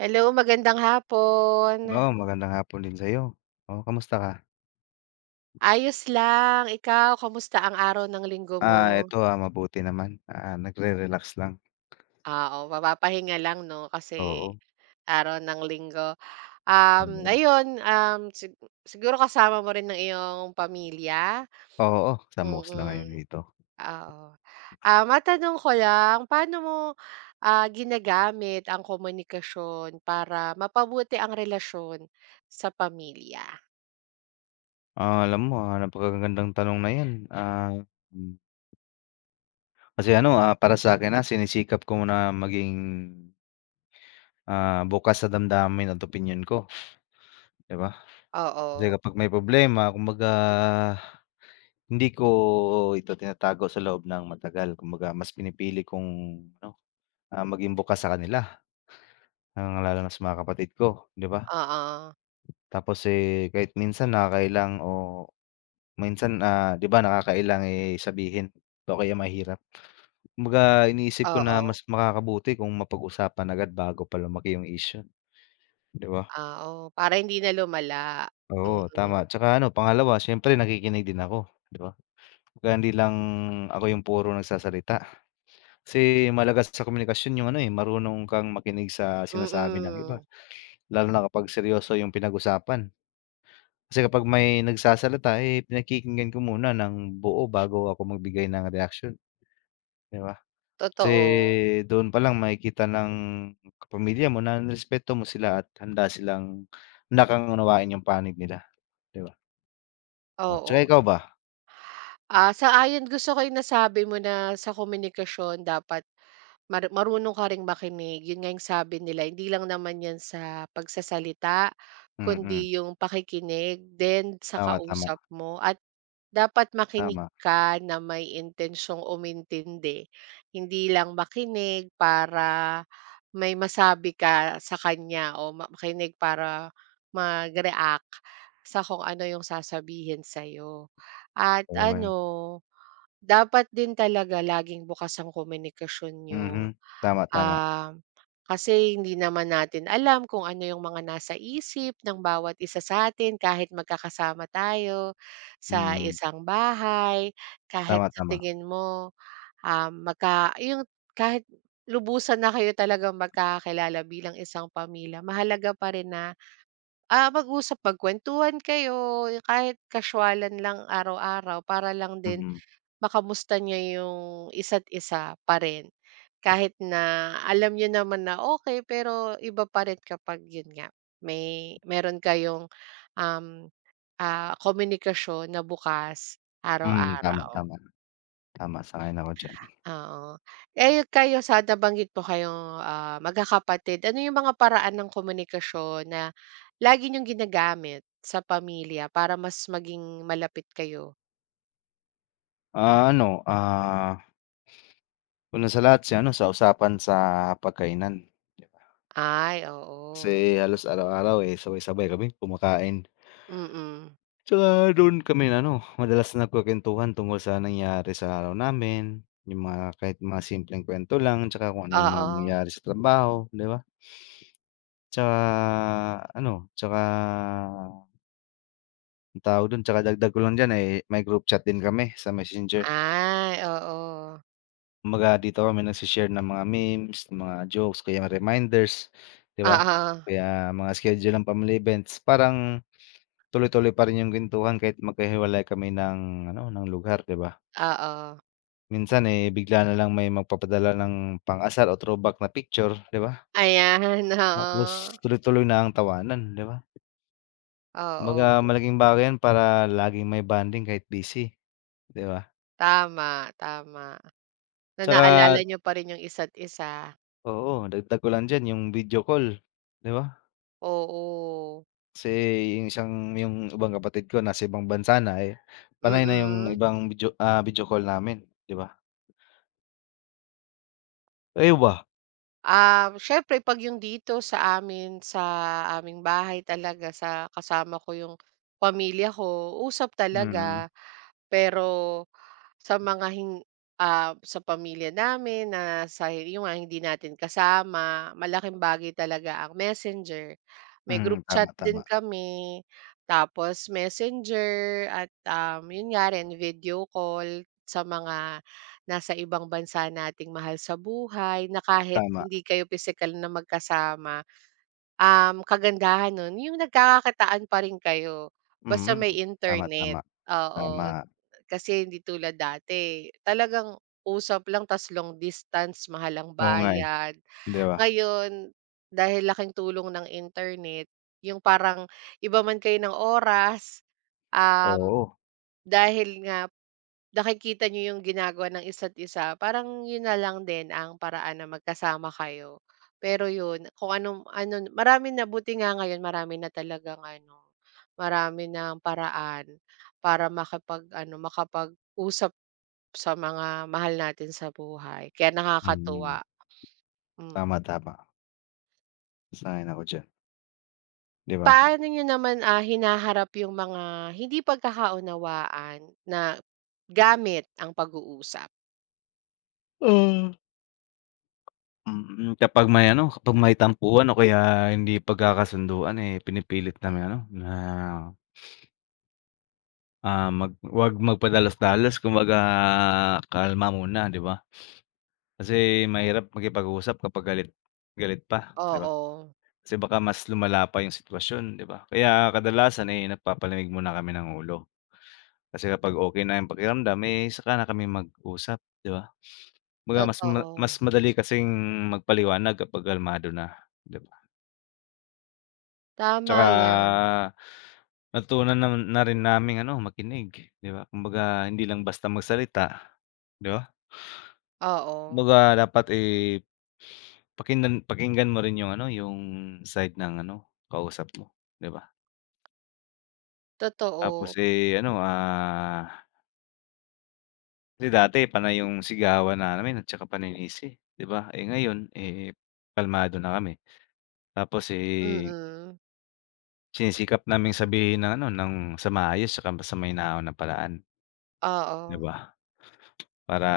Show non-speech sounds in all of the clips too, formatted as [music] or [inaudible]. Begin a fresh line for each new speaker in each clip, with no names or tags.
Hello, magandang hapon.
Oo, magandang hapon din sa'yo. Oo, kamusta ka?
Ayos lang, ikaw kamusta ang araw ng linggo mo?
Eto, mabuti naman. Nagre-relax lang,
Ah, oo, mapapahinga lang 'no, kasi
oo.
araw ng linggo. Um,
Oo.
ayun, um, sig siguro kasama mo rin ng iyong pamilya?
Oo, sa MOOCs na ngayon
Mm,
dito.
oo. Ah, matanong ko lang, paano mo, ginagamit ang komunikasyon para mapabuti ang relasyon sa pamilya?
Alam mo, napakagandang tanong na 'yan, hmm, kasi ano, para sa akin sinisikap ko na maging, bukas sa damdamin at opinyon ko, 'di ba? Kasi
Oo,
kapag may problema, kumbaga hindi ko ito tinatago sa loob ng matagal. Kumbaga mas pinipili kong ano, maging bukas sa kanila. Ah, lalo na sa mga kapatid ko, 'di ba?
oo,
Tapos, eh, kahit minsan nakakailang o minsan, 'di ba nakakailang, eh, sabihin o kaya mahirap. Kumbaga iniisip ko na
oo.
mas makakabuti kung mapag-usapan agad bago pa lumaki yung issue, 'di ba?
Ah, oo, para hindi na lumala.
Oo,
Mm,
tama. Tsaka ano, pangalawa siyempre nakikinig din ako, 'di ba? Kumbaga hindi lang ako yung puro nagsasalita. Kasi mahalaga sa komunikasyon yung ano, eh, marunong kang makinig sa sinasabi ng iba,
mm,
lalo na kapag seryoso yung pinag-usapan. Kasi kapag may nagsasalita, eh, pinakikinggan ko muna ng buo bago ako magbigay ng reaksyon, 'di ba? Kasi
totoo,
doon pa lang makikita ng kapamilya mo na nirespeto mo sila at handa silang handa kang unawain yung panig nila, 'di ba? Oh, tsaka
oo.
ikaw ba?
Ah, sang-ayon, gusto ko yung nasabi mo na sa komunikasyon dapat marunong ka ring makinig. Yun nga yung sabi nila, hindi lang naman yan sa pagsasalita,
Mm,
kundi yung pakikinig then sa
tama, tama,
kausap mo, at dapat makinig
tama,
ka na may intensyong umintindi. Hindi lang makinig para may masabi ka sa kanya o makinig para mag-react sa kung ano yung sasabihin sa'yo. At
oo nga, eh.
ano, dapat din talaga laging bukas ang komunikasyon niyo.
Mhm, tama, tama,
Um, Kasi hindi naman natin alam kung ano yung mga nasa isip ng bawat isa sa atin kahit magkakasama tayo sa
mm,
isang bahay, kahit
tama,
sa
tama,
tingin mo, um, magka yung kahit lubusan na kayo talagang magkakakilala bilang isang pamilya, mahalaga pa rin na, ah, mag-usap, magkwentuhan kayo, kahit kaswalan lang araw-araw para lang din
mm,
makamusta niya yung isa't isa pa rin. Kahit na alam niyo naman na okay, pero iba pa rin kapag yun nga, may meron kayong, um, ah, komunikasyon na bukas,
mm, tama,
araw-araw,
tama, tama, sang-ayon ako diyan.
oo. Eh, kayo sa nabanggit po kayong, ah, magkakapatid, ano yung mga paraan ng komunikasyon na lagi niyong ginagamit sa pamilya para mas maging malapit kayo?
Ah, ano, ah, una sa lahat si ano, sa usapan sa hapagkainan.
Ay,
Kasi
oo.
halos araw-araw, eh, sabay-sabay kami kumakain.
Mm,
Tsaka doon kami ano, madalas nagkukuwentuhan tungkol sa nangyari sa araw namin, yung mga kahit mga simpleng kuwento lang tsaka kung ano yung mga
oo.
nangyayari sa trabaho, 'di ba? Tsaka ano, tsaka anong tawag dun, tsaka dagdag ko lang diyan, eh, may group chat din kami sa Messenger.
Ay, oo.
Kumbaga dito kami nagse-share ng mga memes, ng mga jokes, kaya reminders, 'di ba?
Oo,
Kaya mga schedule ng family events, parang tuloy-tuloy pa rin yung kwentuhan kahit magkahiwalay kami ng ano, ng lugar, 'di ba?
oo.
Minsan, eh, bigla na lang may magpapadala ng pang-asar o throwback na picture, 'di ba?
Ayan, [laughs]
Tapos
oo.
tuloy-tuloy na ang tawanan, 'di ba? Kumbaga
Oo,
malaking bagay 'yan para laging may bonding kahit busy, 'di ba?
tama, tama. Na
Tsaka
naalala niyo pa rin yung isa't isa.
oo, dagdag ko lang diyan yung video call, 'di ba?
Oo,
Kasi yung isang yung ibang kapatid ko nasa ibang bansa na, eh, panay na yung
mm.
ibang video call namin, 'di ba? Kayo ba?
Siyempre 'pag yung dito sa amin, sa aming bahay talaga sa kasama ko yung pamilya ko, usap
Mm.
talaga. Pero Sa mga hin ah, sa pamilya namin na sa yun nga hindi natin kasama, malaking bagay talaga ang Messenger. May group
Mm,
chat
tama,
din
tama,
kami, tapos Messenger at, yun nga rin video call sa mga nasa ibang bansa nating mahal sa buhay na kahit
tama.
hindi kayo physical na magkasama, kagandahan nun yung nagkakakitaan pa rin kayo basta
Mm.
may
Tama,
internet,
tama,
oo.
tama.
Kasi hindi tulad dati, talagang usap lang ta's long distance, mahal ang
Oo nga, eh,
bayad.
'di ba?
Ngayon, dahil laking tulong ng internet, yung parang iba man kayo ng oras, um
Oo,
dahil nga, nakikita nyo yung ginagawa ng isa't isa, parang yun na lang din ang paraan na magkasama kayo. Pero yun, kung anong ano, marami na, buti nga ngayon marami na talagang ano, marami ng paraan para makapag-ano, makapag-usap sa mga mahal natin sa buhay, kaya
mm.
nakakatuwa, mm.
Tama, tama. Sang-ayon ako diyan, 'di ba?
Paano niyo naman, hinaharap yung mga hindi pagkakaunawaan na gamit ang pag-uusap?
Hmm. Mm, kapag may ano, kapag may tampuhan o kaya hindi pagkakasunduan, eh, pinipilit na may ano, na, mag 'wag magpadalos-dalos kumbaga kalma muna, 'di ba? Kasi mahirap makipag-usap kapag galit galit pa, 'di ba?
Oo.
Kasi baka mas lumala pa yung sitwasyon, 'di ba? Kaya kadalasan, eh, nagpapalamig muna kami ng ulo. Kasi kapag okey na yung pakiramdam, eh, saka na kami mag-usap, 'di ba? Kumbaga
Totoo,
mas madali kasing magpaliwanag kapag kalmado na, 'di ba?
tama
Tsaka
yan,
natutunan naman na rin naming ano, makinig, 'di ba? Kumbaga hindi lang basta magsalita, 'di ba?
oo,
Kumbaga dapat, eh, pakinggan pakinggan mo rin yung ano, yung side ng ano, kausap mo, 'di ba? Tapos,
totoo,
eh, ano, ah, kasi dati panay yung sigawan namin at saka paninisi, 'di ba? Eh, ngayon, eh, kalmado na kami. Tapos, eh,
mm,
sinisikap naming sabihin ng ano, ng sa maayos saka sa mahinahon na paraan, 'di
oo,
ba? Para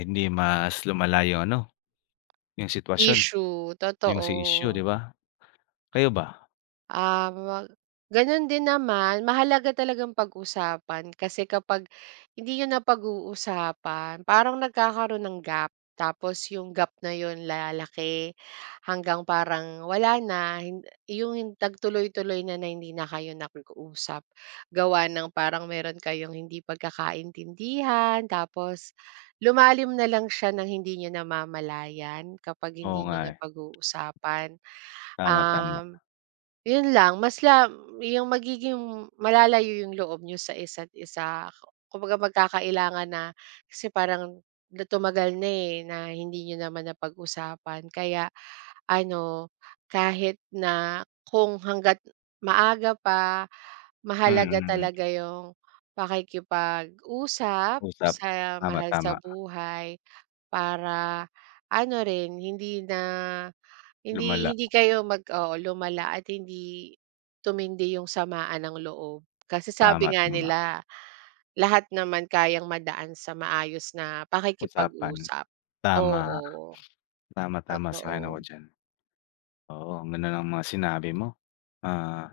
hindi mas lumala yung ano, yung sitwasyon,
issue,
yung issue,
totoo.
'di ba? Kayo ba?
Um, Gano'n din naman, mahalaga talagang pag-usapan, kasi kapag hindi niyo napag-uusapan parang nagkakaroon ng gap, tapos yung gap na yun lalaki hanggang parang wala na, yung nagtuloy-tuloy na na hindi na kayo nag-uusap. Gawa ng parang meron kayong hindi pagkakaintindihan tapos lumalim na lang siya ng hindi niyo namamalayan kapag
Oo
hindi
nga,
niyo
eh.
napag-uusapan,
Tama, tama.
um yun lang, mas la yung magiging malalayo yung loob niyo sa isa't isa. Kumbaga magkakailangan na, kasi parang na tumagal na, eh, na hindi niyo naman napag-usapan. Kaya ano, kahit na kung hangga't maaga pa, mahalaga
Mm, mm.
talaga yung pakikipag-usap
Usap.
sa
Tama,
mahal sa
tama.
buhay para ano rin, hindi na hindi
Lumala.
hindi kayo oo, lumala at hindi tumindi yung samaan ng loob. Kasi
Tama,
sabi nga
tama.
nila, lahat naman kayang madaan sa maayos na
Usapan.
pakikipag-usap.
Tama.
Oo,
Tama, tama. Sang-ayon ako
totoo,
diyan. Oo, ang ganda ng mga sinabi mo. Ah,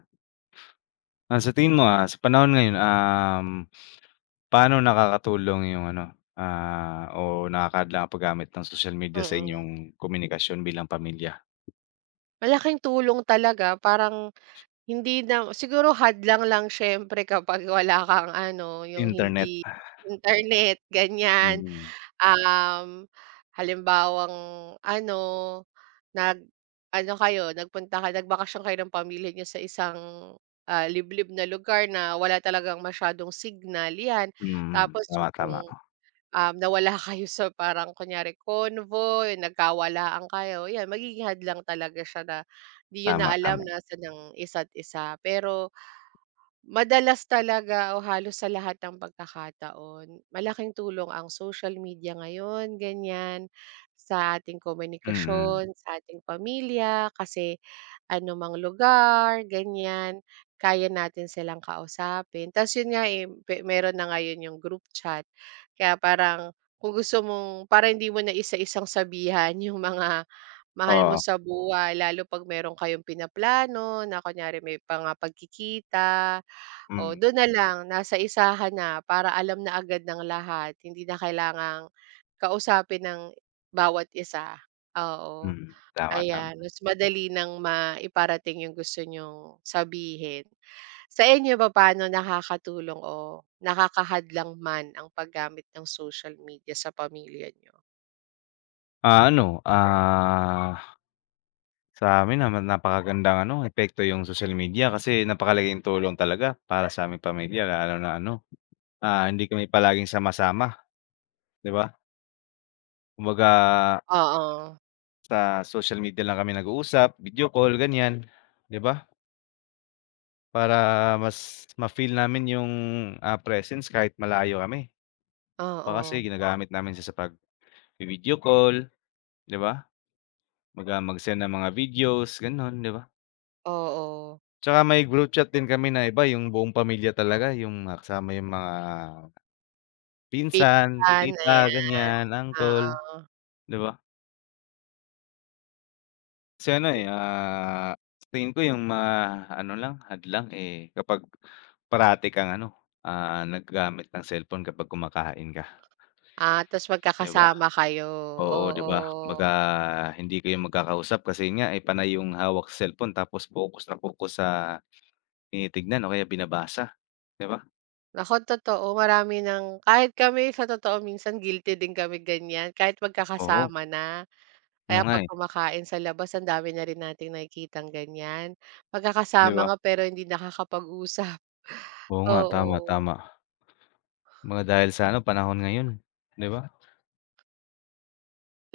Sa tingin mo, sa panahon ngayon, paano nakakatulong yung ano, o nakakadla ang paggamit ng social media sa
mm.
inyong komunikasyon bilang pamilya?
Malaking tulong talaga, parang hindi na siguro hadlang, lang siyempre kapag wala kang ano, yung
Internet.
hindi internet, ganyan.
Mm,
Um, Halimbawang ano, nag ano kayo, nagpunta kayo nagbakasyon kayo ng pamilya niyo sa isang, ah, liblib na lugar na wala talagang masyadong signal, 'yan.
mm.
Tapos yung
Tama,
kung,
tama.
nawala [laughs] kayo sa parang kunyari convoy, nagkawalaan kayo, 'yan magiging hadlang talaga siya na 'di niyo na
Tama,
alam
tama.
na sa ang isa't isa. Pero madalas talaga o halos sa lahat ng pagkakataon, malaking tulong ang social media ngayon, ganyan, sa ating
Mm.
komunikasyon, sa ating pamilya, kasi anumang lugar, ganyan, kaya natin silang kausapin. Tapos yun nga eh, meron na ngayon yung group chat, kaya parang kung gusto mong para hindi mo na isa-isang sabihan [laughs] yung mga mahal mo
Oo.
sa buhay, lalo 'pag meron kayong pinaplano na kunyari may pangapagkikita o
Hmm,
dun na lang nasa isahan na para alam na agad ng lahat, hindi na kailangang kausapin ng bawat isa, oo.
mm. Tama, tama.
Ayan, mas madali ng maiparating yung gusto niyong sabihin. Sa inyo ba paano nakakatulong o nakakahadlang man ang paggamit ng social media sa pamilya niyo?
Ah, ano, ah, sa'min naman napakagandang ano, epekto yung social media kasi napakalaking tulong talaga para sa aming pamilya lalo na ano, hindi kami palaging sama-sama, 'di ba? Kumbaga
Oo,
sa social media lang kami nag-uusap, video call, ganyan, 'di ba? Para mas ma-feel namin yung, presence kahit malayo kami. Pa kasi
oo,
ginagamit namin siya sa pagvi-video call, 'di ba? Kumbaga mag-send ng mga videos, gano'n, 'di ba?
oo.
Tsaka may group chat din kami na iba yung buong pamilya talaga, yung mga kasama yung mga pinsan,
Pinsan,
tita,
ayan,
ganyan, uncle,
oo.
'di ba? Kasi ano, eh, sa tingin ko yung ma-ano lang, hadlang, eh, kapag parati kang ano, naggagamit ng cellphone kapag kumakain ka,
Ah, ta's
'di ba?
magkakasama kayo,
Oo, 'di
oo.
ba? Kumbaga hindi kayo magkakausap kasi yun nga, eh, panay yung hawak sa cellphone tapos focus na focus sa tinitignan o kaya binabasa, 'di ba?
Naku, totoo, marami ng kahit kami sa totoo minsan guilty din kami ganyan kahit
Oo,
magkakasama na.
oo
Kaya
nga,
'pag
eh,
kumakain sa labas ang dami na rin nating nakikitang ganyan.
'di
Magkakasama
ba?
nga pero hindi nakakapag-usap, [laughs]
Oo nga, tama,
oo.
tama. Mga dahil sa ano, panahon ngayon, 'di ba?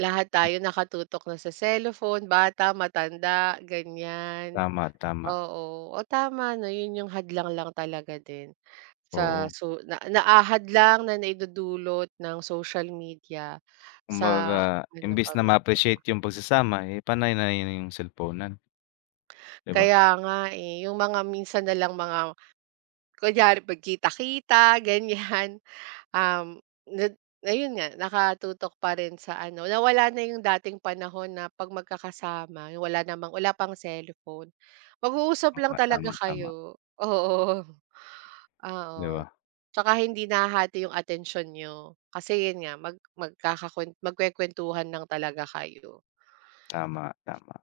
Lahat tayo nakatutok na sa cellphone, bata, matanda, ganyan.
Tama, tama,
Oo, o tama 'no, 'yun yung hadlang lang talaga din sa
oo.
so na naahad lang na naidudulot ng social media sa
Kumbaga,
ano,
imbis na
pamilya.
ma-appreciate yung pagsasama, eh, panay na yun yung cellphone-nan, 'di ba?
Kaya nga, eh, yung mga minsan nalang mga kunyari pagkita-kita ganyan, [laughs] um, na ayun nga nakatutok pa rin sa ano, nawala na yung dating panahon na 'pag magkakasama yung wala namang wala pang cellphone, mag-uusap
Oo
lang
nga,
talaga
tama, tama,
kayo, oo. [laughs]
'di
Oo,
ba?
tsaka hindi nahahati yung atensyon niyo, kasi yun nga magkukuwentuhan lang talaga kayo.
Tama, tama.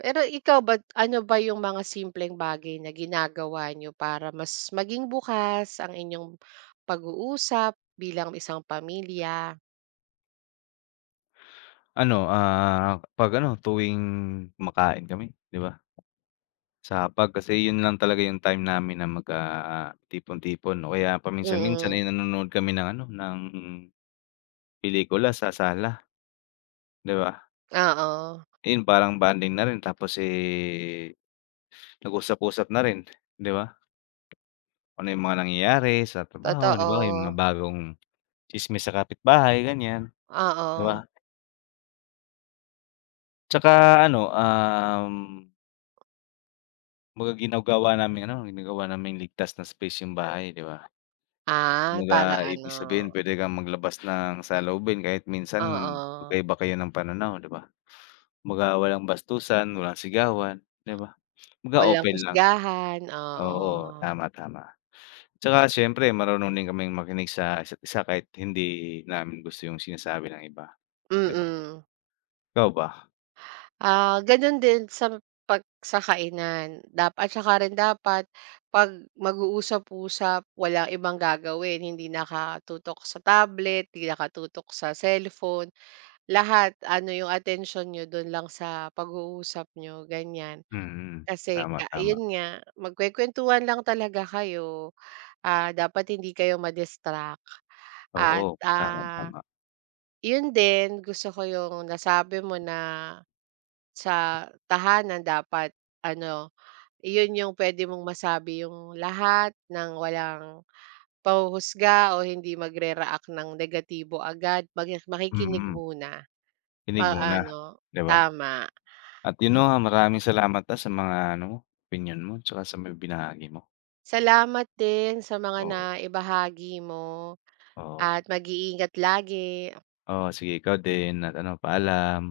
Pero ikaw ba, ano ba yung mga simpleng bagay na ginagawa niyo para mas maging bukas ang inyong pag-uusap bilang isang pamilya?
Ano, 'pag ano, tuwing kumakain kami, 'di ba, sa hapag kasi yun lang talaga yung time namin na mag, tipon-tipon o kaya paminsan-minsan
Mm,
ay nanonood kami ng ano, ng pelikula sa sala, 'di ba?
oo,
Yun parang bonding na rin tapos, eh, nag-usap-usap na rin, 'di ba? Kung ano yung mga nangyayari sa trabaho, 'di ba, yung mga
totoo,
bagong tsismis sa kapitbahay ganyan, 'di
oo.
ba? Tsaka ano, um, kumbaga ginagawa naming ano, ginagawa naming ligtas na space yung bahay, 'di ba?
Ah, para
Kumbaga ibig
ano,
sabihin puwede kang maglabas ng saloobin kahit minsan
oo,
magkaiba kayo ng pananaw, 'di ba? Kumbaga walang bastusan, walang sigawan, 'di ba? Kumbaga
walang
open lang,
husgahan,
oo,
oo.
tama, tama. Tsaka siyempre marunong din kaming makinig sa isa't isa kahit hindi namin gusto yung sinasabi ng iba, 'di ba?
Mm.
Ikaw ba?
Ah, gano'n din sa sa kainan, dap at saka rin dapat 'pag mag-uusap-usap walang ibang gagawin, hindi nakatutok sa tablet, hindi nakatutok sa cellphone, lahat ano 'yung attention niyo do'n lang sa pag-uusap niyo, ganiyan.
Mm, mm,
Kasi
tama, tama.
'yun nga, magkukuwentuhan lang talaga kayo, ah, dapat hindi kayo ma-distract at,
Oo, tama,
ah,
tama.
'yun din, gusto ko 'yung nasabi mo na sa tahanan dapat ano, iyon yung pwede mong masabi yung lahat, ng walang panghuhusga o hindi magre-react ng negatibo agad, makikinig
Mm,
muna,
kinig muna,
ma-ano,
'di ba?
tama,
At yun 'no,
oo.
maraming salamat, sa mga ano mo, opinyon mo tsaka sa mga binahagi mo.
Salamat din sa mga
Oo,
naibahagi mo
oo.
at mag-iingat lagi.
Oo, sige ikaw din at ano, paalam.